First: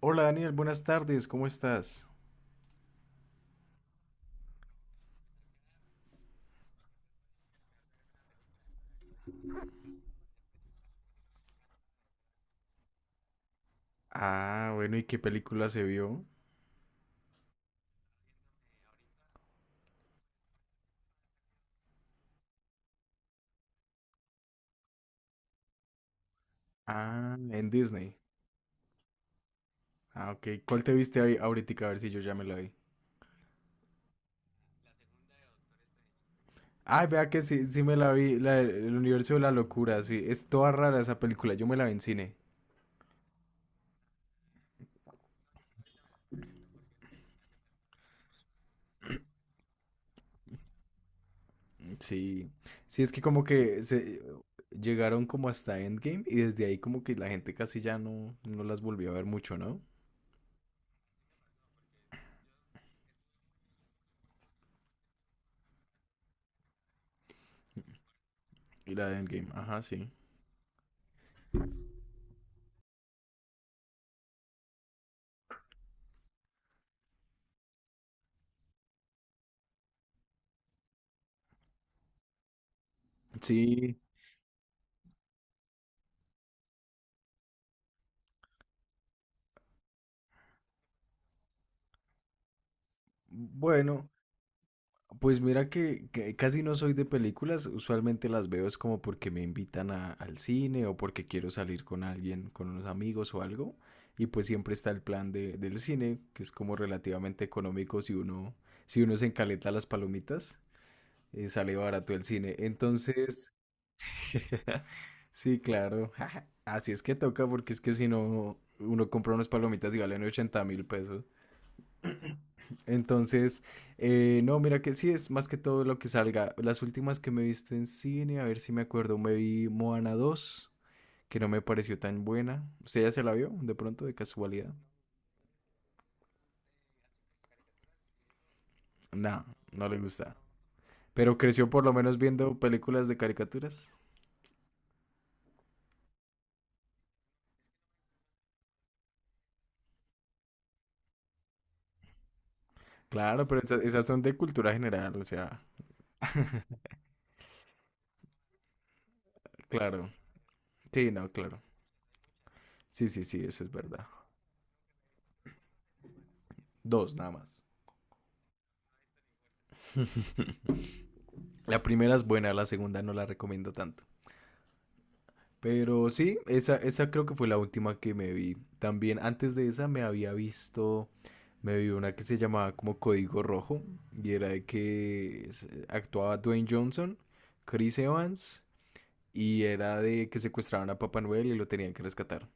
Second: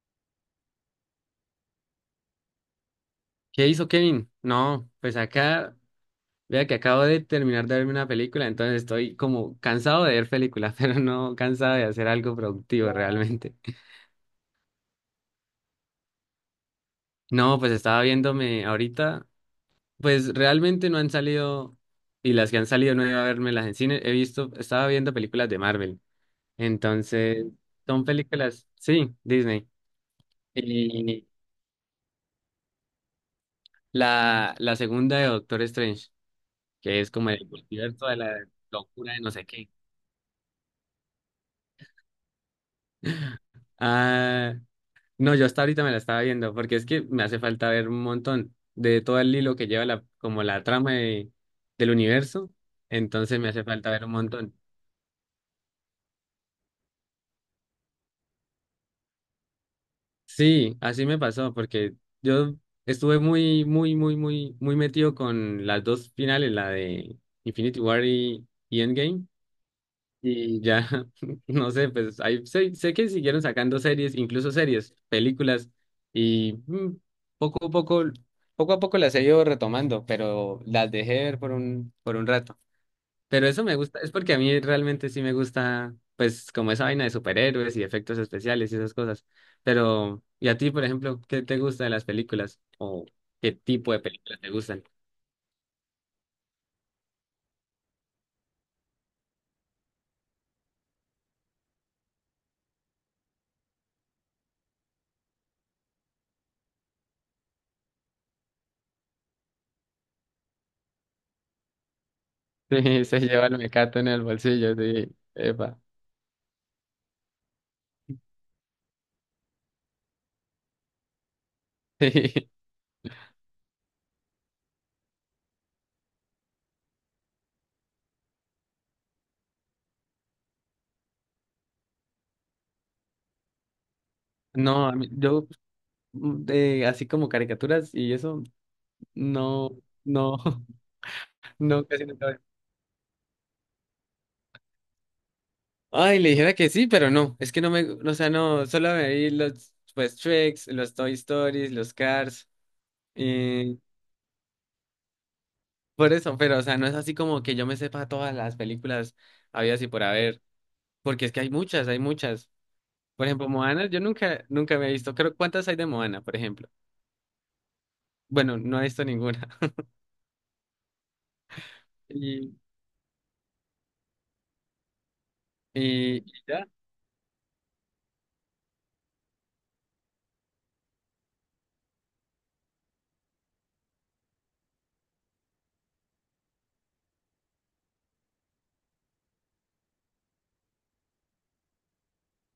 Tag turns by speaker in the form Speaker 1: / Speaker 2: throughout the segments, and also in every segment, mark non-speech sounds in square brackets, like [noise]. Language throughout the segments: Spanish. Speaker 1: Hola Daniel, buenas tardes, ¿cómo estás?
Speaker 2: ¿Qué hizo Kevin? No, pues acá, vea que acabo de terminar de verme una película, entonces estoy como cansado de ver películas, [laughs] pero no cansado de hacer algo productivo realmente.
Speaker 1: Ah, bueno, ¿y qué película se vio?
Speaker 2: No, pues estaba viéndome ahorita, pues realmente no han salido, y las que han salido no he ido a vermelas en cine, he visto, estaba viendo películas de Marvel,
Speaker 1: Ah,
Speaker 2: entonces
Speaker 1: en
Speaker 2: son
Speaker 1: Disney.
Speaker 2: películas, sí, Disney.
Speaker 1: Ah, ok. ¿Cuál te viste
Speaker 2: Y
Speaker 1: ahí ahorita? A ver si yo ya me la vi.
Speaker 2: la segunda de Doctor Strange, que
Speaker 1: Ay,
Speaker 2: es como
Speaker 1: vea que
Speaker 2: el
Speaker 1: sí, sí me
Speaker 2: multiverso
Speaker 1: la
Speaker 2: de la
Speaker 1: vi, el
Speaker 2: locura de no
Speaker 1: universo de
Speaker 2: sé
Speaker 1: la
Speaker 2: qué.
Speaker 1: locura, sí. Es toda rara esa película, yo me la vi en cine.
Speaker 2: Ah, no, yo hasta ahorita me la estaba viendo, porque es que me hace falta ver un montón de todo el hilo que lleva la, como la trama de- del
Speaker 1: Mm, sí.
Speaker 2: universo,
Speaker 1: Sí, es que
Speaker 2: entonces
Speaker 1: como
Speaker 2: me hace
Speaker 1: que
Speaker 2: falta ver un
Speaker 1: se
Speaker 2: montón.
Speaker 1: llegaron como hasta Endgame y desde ahí como que la gente casi ya no, no las volvió a ver mucho, ¿no?
Speaker 2: Sí, así me pasó, porque yo estuve muy, muy, muy, muy, muy metido con las dos finales, la de Infinity War y
Speaker 1: Y la de
Speaker 2: Endgame.
Speaker 1: Endgame, ajá, sí.
Speaker 2: Y ya, [laughs] no sé, pues ahí sé que siguieron sacando series, incluso series, películas, y mm, poco a poco, poco a poco las he ido retomando, pero las dejé de ver por un rato. Pero eso me
Speaker 1: Sí,
Speaker 2: gusta, es porque a mí realmente sí me gusta, pues, como esa vaina de superhéroes y efectos especiales y esas cosas. Pero ¿y a ti, por ejemplo, qué te gusta de las películas? ¿O qué tipo de
Speaker 1: bueno,
Speaker 2: películas te gustan? [laughs]
Speaker 1: pues mira que casi no soy de películas, usualmente las veo es como porque me invitan al cine o porque quiero salir con alguien, con unos amigos o algo, y pues siempre está el plan del cine, que es como relativamente económico si uno se encaleta las palomitas, sale barato el cine.
Speaker 2: Sí, se lleva
Speaker 1: Entonces,
Speaker 2: el mecato en el bolsillo,
Speaker 1: [laughs]
Speaker 2: sí,
Speaker 1: sí,
Speaker 2: epa. [laughs]
Speaker 1: claro, [laughs] así es que toca porque es que si no, uno compra unas palomitas y valen 80.000 pesos.
Speaker 2: Sí.
Speaker 1: Entonces, no, mira que sí, es más que todo lo que salga. Las últimas que me he visto en cine, a ver si me acuerdo, me vi Moana 2, que no me pareció tan buena. ¿Usted ya se la vio de pronto, de casualidad?
Speaker 2: No, a mí- yo de, así como caricaturas y eso,
Speaker 1: No,
Speaker 2: no,
Speaker 1: no le gusta.
Speaker 2: no, [laughs]
Speaker 1: Pero creció por
Speaker 2: no,
Speaker 1: lo
Speaker 2: casi
Speaker 1: menos
Speaker 2: nunca veo.
Speaker 1: viendo películas de caricaturas.
Speaker 2: Ay, le dijera que sí, pero no, es que no me, o sea, no, solo me vi los, pues, Tricks, los Toy Stories, los Cars,
Speaker 1: Claro, pero
Speaker 2: y
Speaker 1: esas son de cultura general, o sea,
Speaker 2: por eso, pero, o sea, no es así como que yo me sepa todas las películas habidas y por
Speaker 1: claro.
Speaker 2: haber,
Speaker 1: Sí,
Speaker 2: porque
Speaker 1: no,
Speaker 2: es que hay
Speaker 1: claro.
Speaker 2: muchas, hay muchas.
Speaker 1: Sí, sí,
Speaker 2: Por
Speaker 1: sí,
Speaker 2: ejemplo,
Speaker 1: eso es
Speaker 2: Moana, yo
Speaker 1: verdad.
Speaker 2: nunca, nunca me he visto, creo, ¿cuántas hay de Moana, por ejemplo?
Speaker 1: Dos, nada más.
Speaker 2: Bueno, no he visto ninguna. [laughs]
Speaker 1: La primera es buena,
Speaker 2: Y,
Speaker 1: la segunda no la recomiendo tanto. Pero
Speaker 2: y
Speaker 1: sí,
Speaker 2: ya.
Speaker 1: esa creo que fue la última que me vi. También antes de esa me había visto, me vi una que se llamaba como Código Rojo y era de que actuaba Dwayne Johnson, Chris Evans y era de que secuestraban a Papá Noel y lo tenían que rescatar.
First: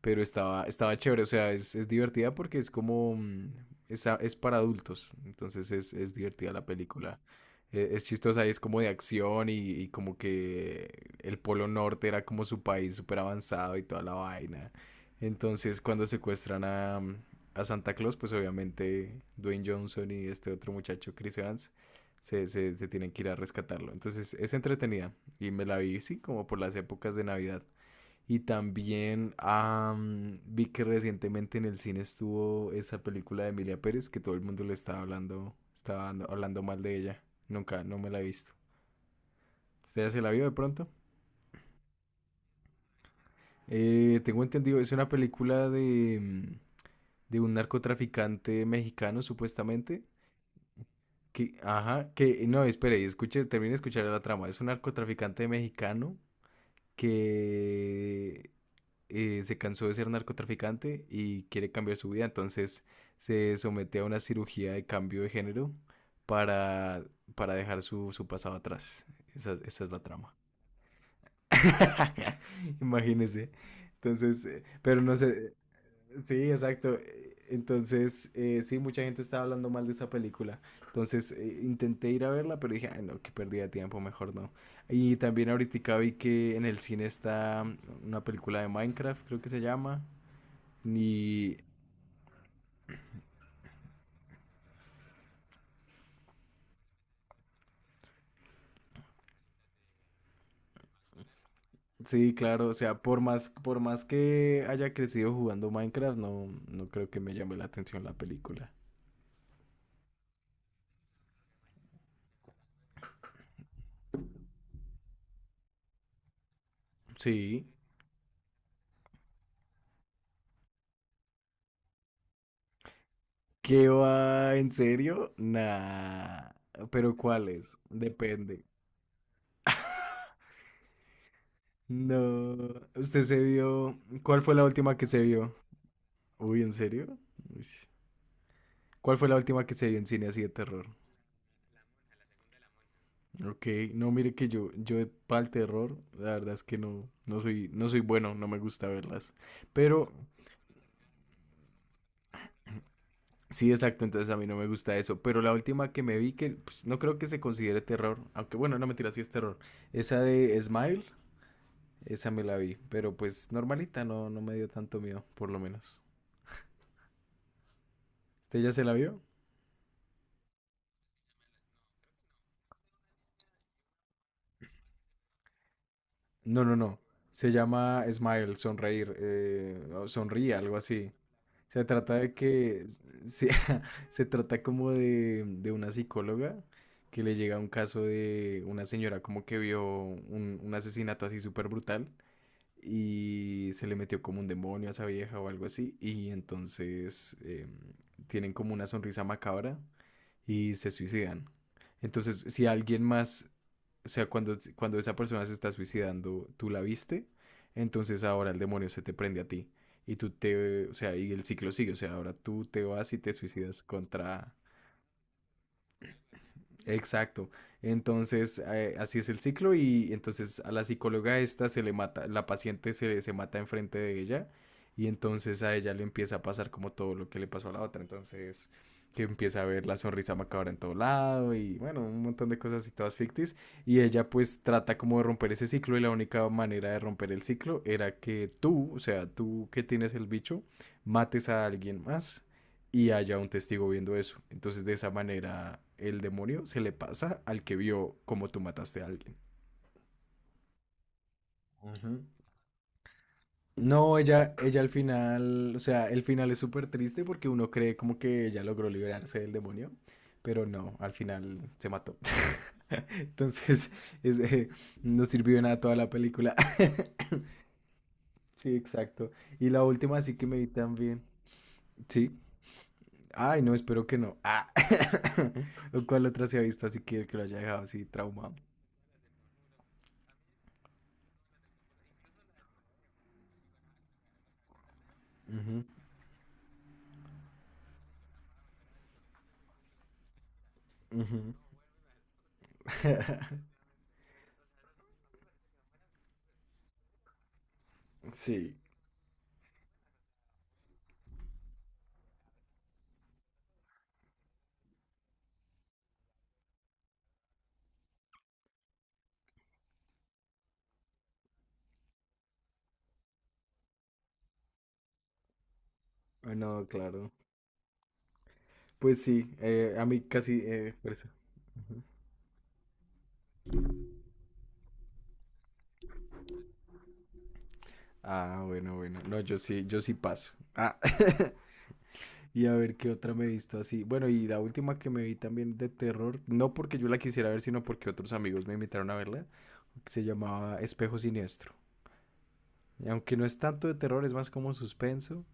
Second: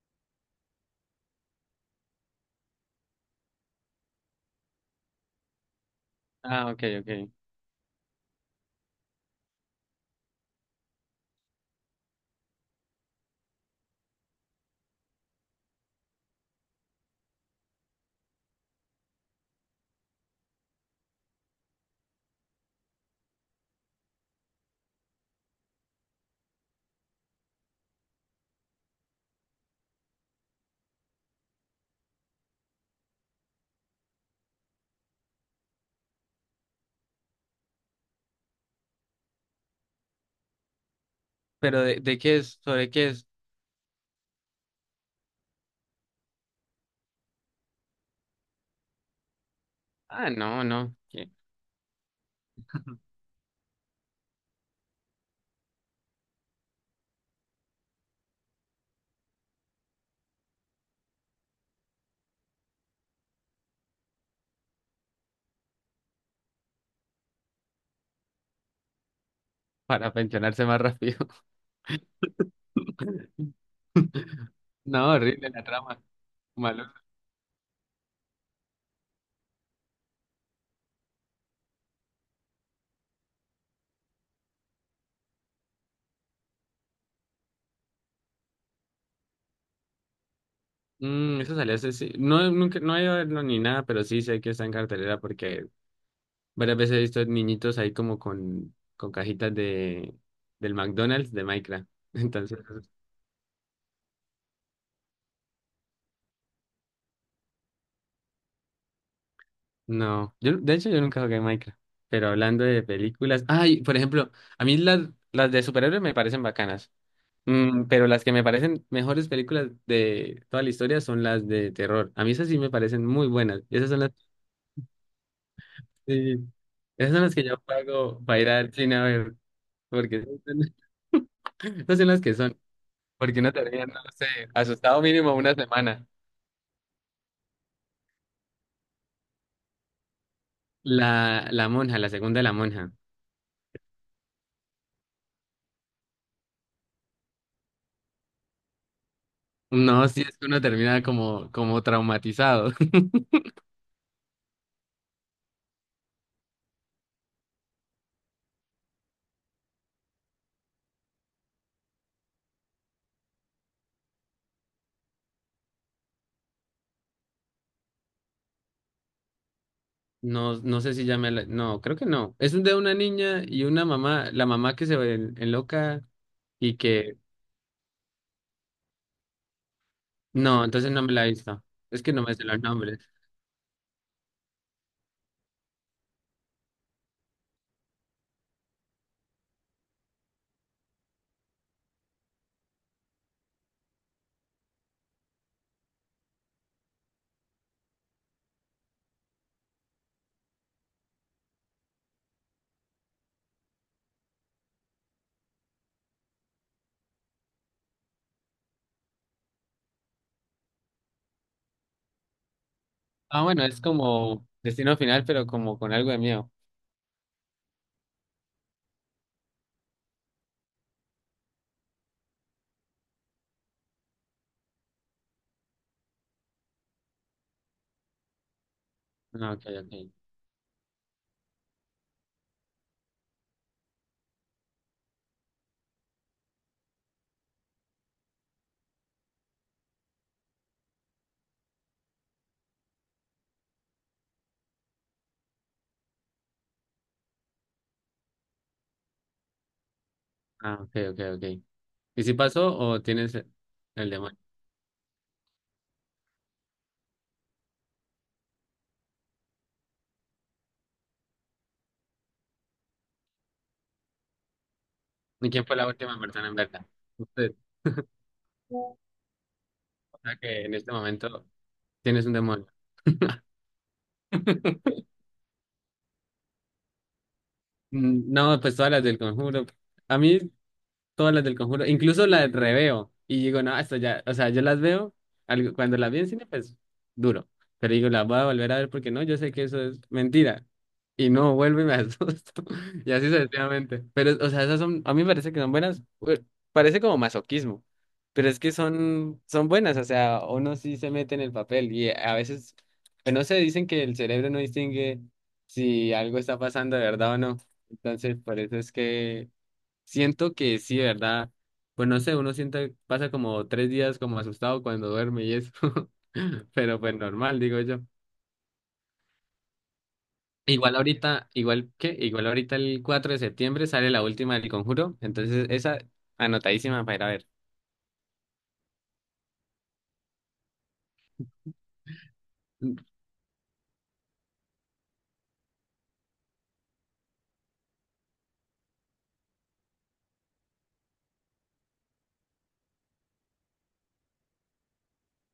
Speaker 1: Pero estaba chévere, o sea, es divertida porque es como. Es para adultos, entonces es divertida la
Speaker 2: Ah, ok,
Speaker 1: película.
Speaker 2: ok.
Speaker 1: Es chistosa y es como de acción y, como que el Polo Norte era como su país súper avanzado y toda la vaina. Entonces cuando secuestran a Santa Claus, pues obviamente Dwayne Johnson y este otro muchacho, Chris Evans, se tienen que ir a rescatarlo. Entonces es entretenida y me la vi, sí, como por las épocas de Navidad. Y también vi que recientemente en el cine estuvo esa película de Emilia Pérez que todo el mundo le estaba hablando, hablando mal de ella. Nunca, no me la he visto. ¿Usted ya se la vio de pronto?
Speaker 2: Pero de, qué es, sobre qué es.
Speaker 1: Tengo entendido, es una película de un narcotraficante mexicano, supuestamente.
Speaker 2: Ah, no, no. ¿Qué?
Speaker 1: Que, ajá, que, no, espere, y escuche, termine de escuchar la trama. Es un narcotraficante mexicano que se cansó de ser narcotraficante y quiere cambiar su vida, entonces se somete a una cirugía de cambio de género para, para, dejar su pasado atrás. Esa es la
Speaker 2: Para
Speaker 1: trama.
Speaker 2: pensionarse más rápido.
Speaker 1: [laughs] Imagínese. Entonces,
Speaker 2: [laughs]
Speaker 1: pero
Speaker 2: No,
Speaker 1: no
Speaker 2: horrible
Speaker 1: sé.
Speaker 2: la trama.
Speaker 1: Sí,
Speaker 2: Malo.
Speaker 1: exacto. Entonces, sí, mucha gente estaba hablando mal de esa película. Entonces, intenté ir a verla, pero dije, ay, no, qué pérdida de tiempo, mejor no. Y también ahorita vi que en el cine está una película de Minecraft, creo que se llama.
Speaker 2: Mm, eso
Speaker 1: Ni.
Speaker 2: salió hace, sí. No, nunca, no he ido a verlo ni nada, pero sí sé que está en cartelera porque varias veces he visto niñitos ahí como con cajitas de, del McDonald's de Minecraft. [laughs]
Speaker 1: Sí,
Speaker 2: Entonces,
Speaker 1: claro, o sea, por más que haya crecido jugando Minecraft, no, no creo que me llame la atención la película.
Speaker 2: no. Yo, de hecho, yo nunca jugué Minecraft. Pero hablando de películas. Ay, por ejemplo, a mí las de superhéroes me parecen bacanas.
Speaker 1: Sí.
Speaker 2: Mm, pero las que me parecen mejores películas de toda la historia son las de terror. A mí esas sí me parecen muy buenas.
Speaker 1: ¿Qué
Speaker 2: Esas son las,
Speaker 1: va? ¿En serio?
Speaker 2: sí,
Speaker 1: Nah.
Speaker 2: esas
Speaker 1: ¿Pero
Speaker 2: son las que yo
Speaker 1: cuáles?
Speaker 2: pago para ir
Speaker 1: Depende.
Speaker 2: al cine a ver, porque esas son [laughs] esas son las que son.
Speaker 1: No. ¿Usted se
Speaker 2: Porque uno termina,
Speaker 1: vio?
Speaker 2: no sé,
Speaker 1: ¿Cuál fue la última
Speaker 2: asustado
Speaker 1: que se
Speaker 2: mínimo
Speaker 1: vio?
Speaker 2: una semana.
Speaker 1: Uy, ¿en serio? Uy. ¿Cuál fue la última que se vio en cine así de terror?
Speaker 2: La monja, la segunda de la monja.
Speaker 1: Ok, no, mire que yo para el terror, la verdad es que no, no soy, no soy bueno, no me gusta verlas.
Speaker 2: No,
Speaker 1: Pero
Speaker 2: sí, es que uno termina como traumatizado. [laughs]
Speaker 1: sí, exacto, entonces a mí no me gusta eso, pero la última que me vi que pues, no creo que se considere terror, aunque bueno, no mentira, sí es terror. Esa de Smile, esa me la vi, pero pues normalita, no, no me dio tanto miedo, por lo menos. ¿Usted ya se la vio?
Speaker 2: No, no sé si ya me la- No, creo que no. Es de una niña y una mamá, la mamá que se ve en- enloca
Speaker 1: No,
Speaker 2: y
Speaker 1: no, no.
Speaker 2: que
Speaker 1: Se llama Smile, sonreír, o sonríe,
Speaker 2: no,
Speaker 1: algo
Speaker 2: entonces no
Speaker 1: así.
Speaker 2: me la he visto.
Speaker 1: Se
Speaker 2: Es que
Speaker 1: trata
Speaker 2: no
Speaker 1: de
Speaker 2: me sé los
Speaker 1: que,
Speaker 2: nombres.
Speaker 1: se, [laughs] Se trata como de una psicóloga que le llega un caso de una señora como que vio un asesinato así súper brutal y se le metió como un demonio a esa vieja o algo así y entonces tienen como una sonrisa macabra y se suicidan. Entonces, si alguien más, o sea, cuando esa persona se está suicidando, tú la viste, entonces ahora el demonio se te prende a ti y tú te, o sea, y el ciclo sigue, o sea, ahora tú te vas y te
Speaker 2: Ah, bueno, es
Speaker 1: suicidas
Speaker 2: como
Speaker 1: contra
Speaker 2: Destino Final, pero como con algo de miedo.
Speaker 1: Exacto. Entonces, así es el ciclo y entonces a la psicóloga esta se le mata, la paciente se mata enfrente de ella y entonces a ella le empieza a pasar como todo lo que le pasó a la otra. Entonces, que
Speaker 2: Ah,
Speaker 1: empieza a
Speaker 2: ok,
Speaker 1: ver la
Speaker 2: ok.
Speaker 1: sonrisa macabra en todo lado y bueno, un montón de cosas y todas ficticias. Y ella pues trata como de romper ese ciclo y la única manera de romper el ciclo era que tú, o sea, tú que tienes el bicho, mates a alguien más y haya un testigo viendo eso. Entonces de esa manera el demonio se le pasa al que vio cómo tú mataste a alguien.
Speaker 2: Ah, ok, ok, ok.
Speaker 1: Ujú.
Speaker 2: ¿Y si pasó o tienes el
Speaker 1: No,
Speaker 2: demonio?
Speaker 1: ella al final, o sea, el final es súper triste porque uno cree como que ella logró liberarse del demonio, pero no, al final se mató. [laughs] Entonces, es, eh, no
Speaker 2: ¿Y
Speaker 1: sirvió de
Speaker 2: quién fue
Speaker 1: nada
Speaker 2: la
Speaker 1: toda la
Speaker 2: última persona en
Speaker 1: película. [laughs]
Speaker 2: verdad? Usted.
Speaker 1: Sí,
Speaker 2: O
Speaker 1: exacto. Y la última sí
Speaker 2: sea
Speaker 1: que me
Speaker 2: que
Speaker 1: vi
Speaker 2: en este
Speaker 1: también.
Speaker 2: momento tienes
Speaker 1: Sí.
Speaker 2: un demonio. [laughs]
Speaker 1: Ay, no, espero que no. Ah. [laughs] ¿Cuál otra se ha visto así que lo haya dejado así
Speaker 2: Mm,
Speaker 1: traumado?
Speaker 2: no, pues todas las del Conjuro. A mí todas las del Conjuro, incluso las reveo. Y digo, no, esto ya, o sea, yo las veo, algo-
Speaker 1: Ujú,
Speaker 2: cuando las vi en cine, pues duro. Pero digo, las voy a volver a ver porque no, yo sé que eso es mentira, y
Speaker 1: ujú.
Speaker 2: no vuelvo y me asusto. [laughs] Y así
Speaker 1: [laughs]
Speaker 2: sucesivamente. Pero, o sea, esas son, a mí me parece que son buenas, parece como masoquismo, pero es que
Speaker 1: Sí,
Speaker 2: son buenas, o sea, uno sí se mete en el papel y a veces, pues no sé, dicen que el cerebro no distingue si algo está pasando de verdad o no. Entonces, por eso es que siento que sí, de verdad, pues no sé, uno siente, pasa como 3 días como asustado cuando duerme y eso, [laughs]
Speaker 1: no,
Speaker 2: pero pues
Speaker 1: claro.
Speaker 2: normal, digo yo.
Speaker 1: Pues sí, a mí casi
Speaker 2: Igual
Speaker 1: por eso.
Speaker 2: ahorita, igual que, igual ahorita el 4 de septiembre sale la última del Conjuro, entonces esa anotadísima para ir a ver.
Speaker 1: Ah, bueno, bueno. No, yo sí, yo sí paso. Ah, [laughs] y a ver
Speaker 2: N-
Speaker 1: qué otra me he visto así. Bueno, y la última que me vi también de terror, no porque yo la quisiera ver, sino porque otros amigos me invitaron a verla, se llamaba Espejo Siniestro. Y aunque no es tanto de terror, es más como suspenso.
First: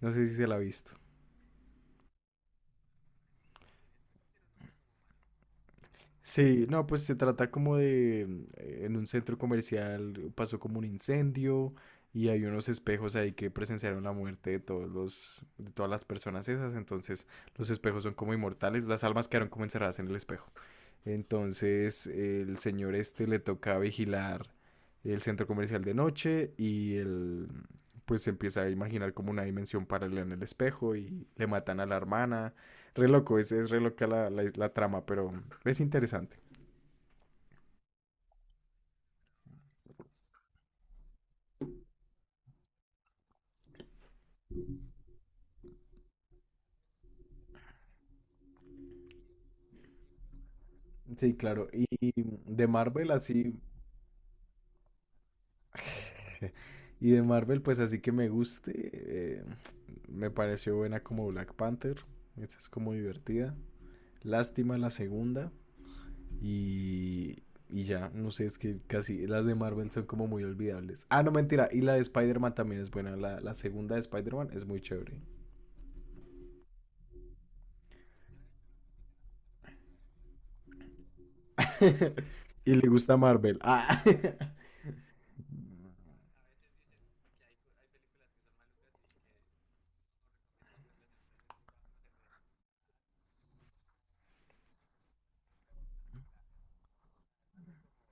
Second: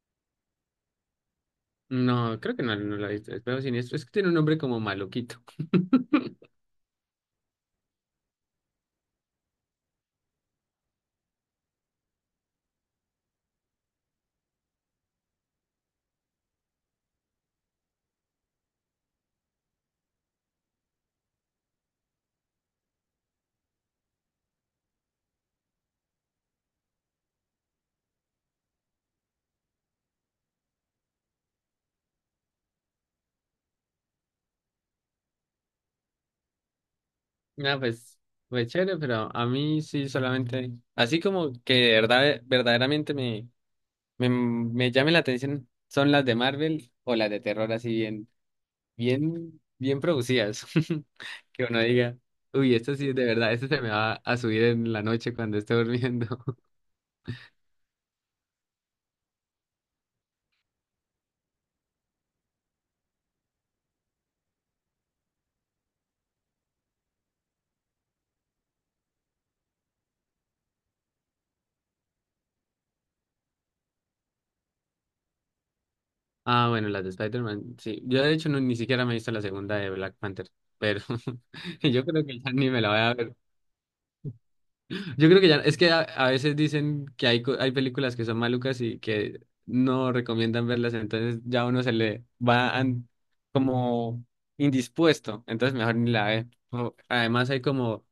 Speaker 1: No sé si se la ha visto.
Speaker 2: No, creo que no, no la he visto, es Juego Siniestro, es que tiene un nombre como maluquito. [laughs]
Speaker 1: Sí, no, pues se trata como en un centro comercial pasó como un incendio y hay unos espejos ahí que presenciaron la muerte de todos los, de todas las personas esas, entonces los espejos son como inmortales, las almas quedaron como encerradas en el espejo. Entonces el señor este le toca vigilar el centro comercial de noche y él pues se empieza a imaginar como una dimensión paralela en el espejo y le matan a la hermana. Re loco, es re loca la trama, pero es interesante.
Speaker 2: Ah, pues, pues chévere, pero a mí sí solamente, así como que de verdad, verdaderamente me, me llame la atención son las de Marvel o las de terror así bien, bien, bien producidas, [laughs]
Speaker 1: Sí,
Speaker 2: que
Speaker 1: claro.
Speaker 2: uno
Speaker 1: Y
Speaker 2: diga,
Speaker 1: de
Speaker 2: uy, esto sí
Speaker 1: Marvel
Speaker 2: es de verdad,
Speaker 1: así.
Speaker 2: esto se me va a subir en la noche cuando esté durmiendo.
Speaker 1: [laughs] Y de Marvel, pues así que me guste. eh, Me pareció buena como Black Panther. Esa es como divertida. Lástima la segunda. Y, y ya, no sé, es que casi las de Marvel son como muy olvidables. Ah, no, mentira. Y la de Spider-Man también es buena. La segunda de Spider-Man es muy chévere.
Speaker 2: Ah, bueno, las de Spider-Man, sí. Yo de hecho no- ni siquiera me he visto la segunda de Black Panther, pero [laughs] yo creo que
Speaker 1: [laughs]
Speaker 2: ya ni
Speaker 1: Y
Speaker 2: me
Speaker 1: le
Speaker 2: la voy a
Speaker 1: gusta
Speaker 2: ver.
Speaker 1: Marvel. Ah. [laughs]
Speaker 2: Yo creo que ya, es que a veces dicen que hay, co- hay películas que son malucas y que no recomiendan verlas, entonces ya uno se le va an- como indispuesto, entonces mejor ni la ve. O- además hay como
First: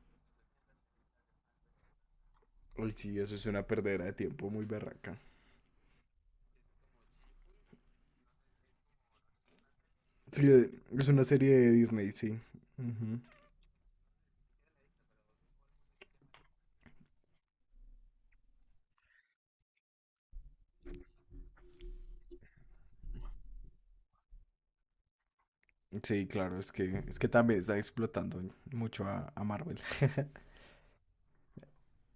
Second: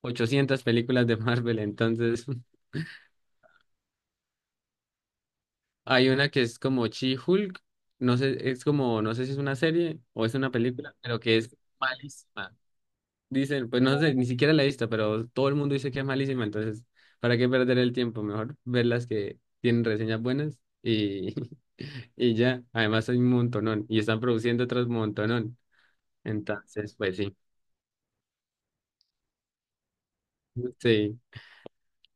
Speaker 2: 800 películas de Marvel, entonces
Speaker 1: Uy, sí, eso es una perdera de tiempo muy berraca.
Speaker 2: [laughs] hay una que es como She-Hulk, no sé, es como, no sé si es una serie o es
Speaker 1: Sí,
Speaker 2: una película,
Speaker 1: es
Speaker 2: pero
Speaker 1: una
Speaker 2: que
Speaker 1: serie
Speaker 2: es...
Speaker 1: de Disney, sí.
Speaker 2: Malísima.
Speaker 1: Ujú.
Speaker 2: Dicen, pues no sé, ni siquiera la he visto, pero todo el mundo dice que es malísima, entonces, ¿para qué perder el tiempo? Mejor ver las que tienen reseñas buenas y, [laughs] y ya. Además hay un montonón y están produciendo otros montonón.
Speaker 1: Sí, claro, es
Speaker 2: Entonces,
Speaker 1: que,
Speaker 2: pues
Speaker 1: es que
Speaker 2: sí.
Speaker 1: también está explotando mucho a Marvel. [laughs]
Speaker 2: Sí,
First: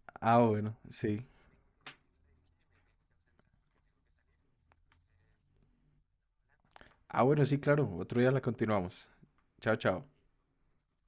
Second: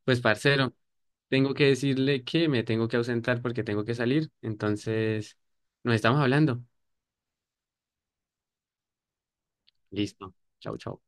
Speaker 2: pues
Speaker 1: Ah,
Speaker 2: parcero,
Speaker 1: bueno, sí.
Speaker 2: tengo que decirle que me tengo que ausentar porque tengo que salir. Entonces, nos estamos hablando.
Speaker 1: Ah, bueno, sí, claro. Otro día la continuamos. Chao, chao.
Speaker 2: Listo. Chau, chau.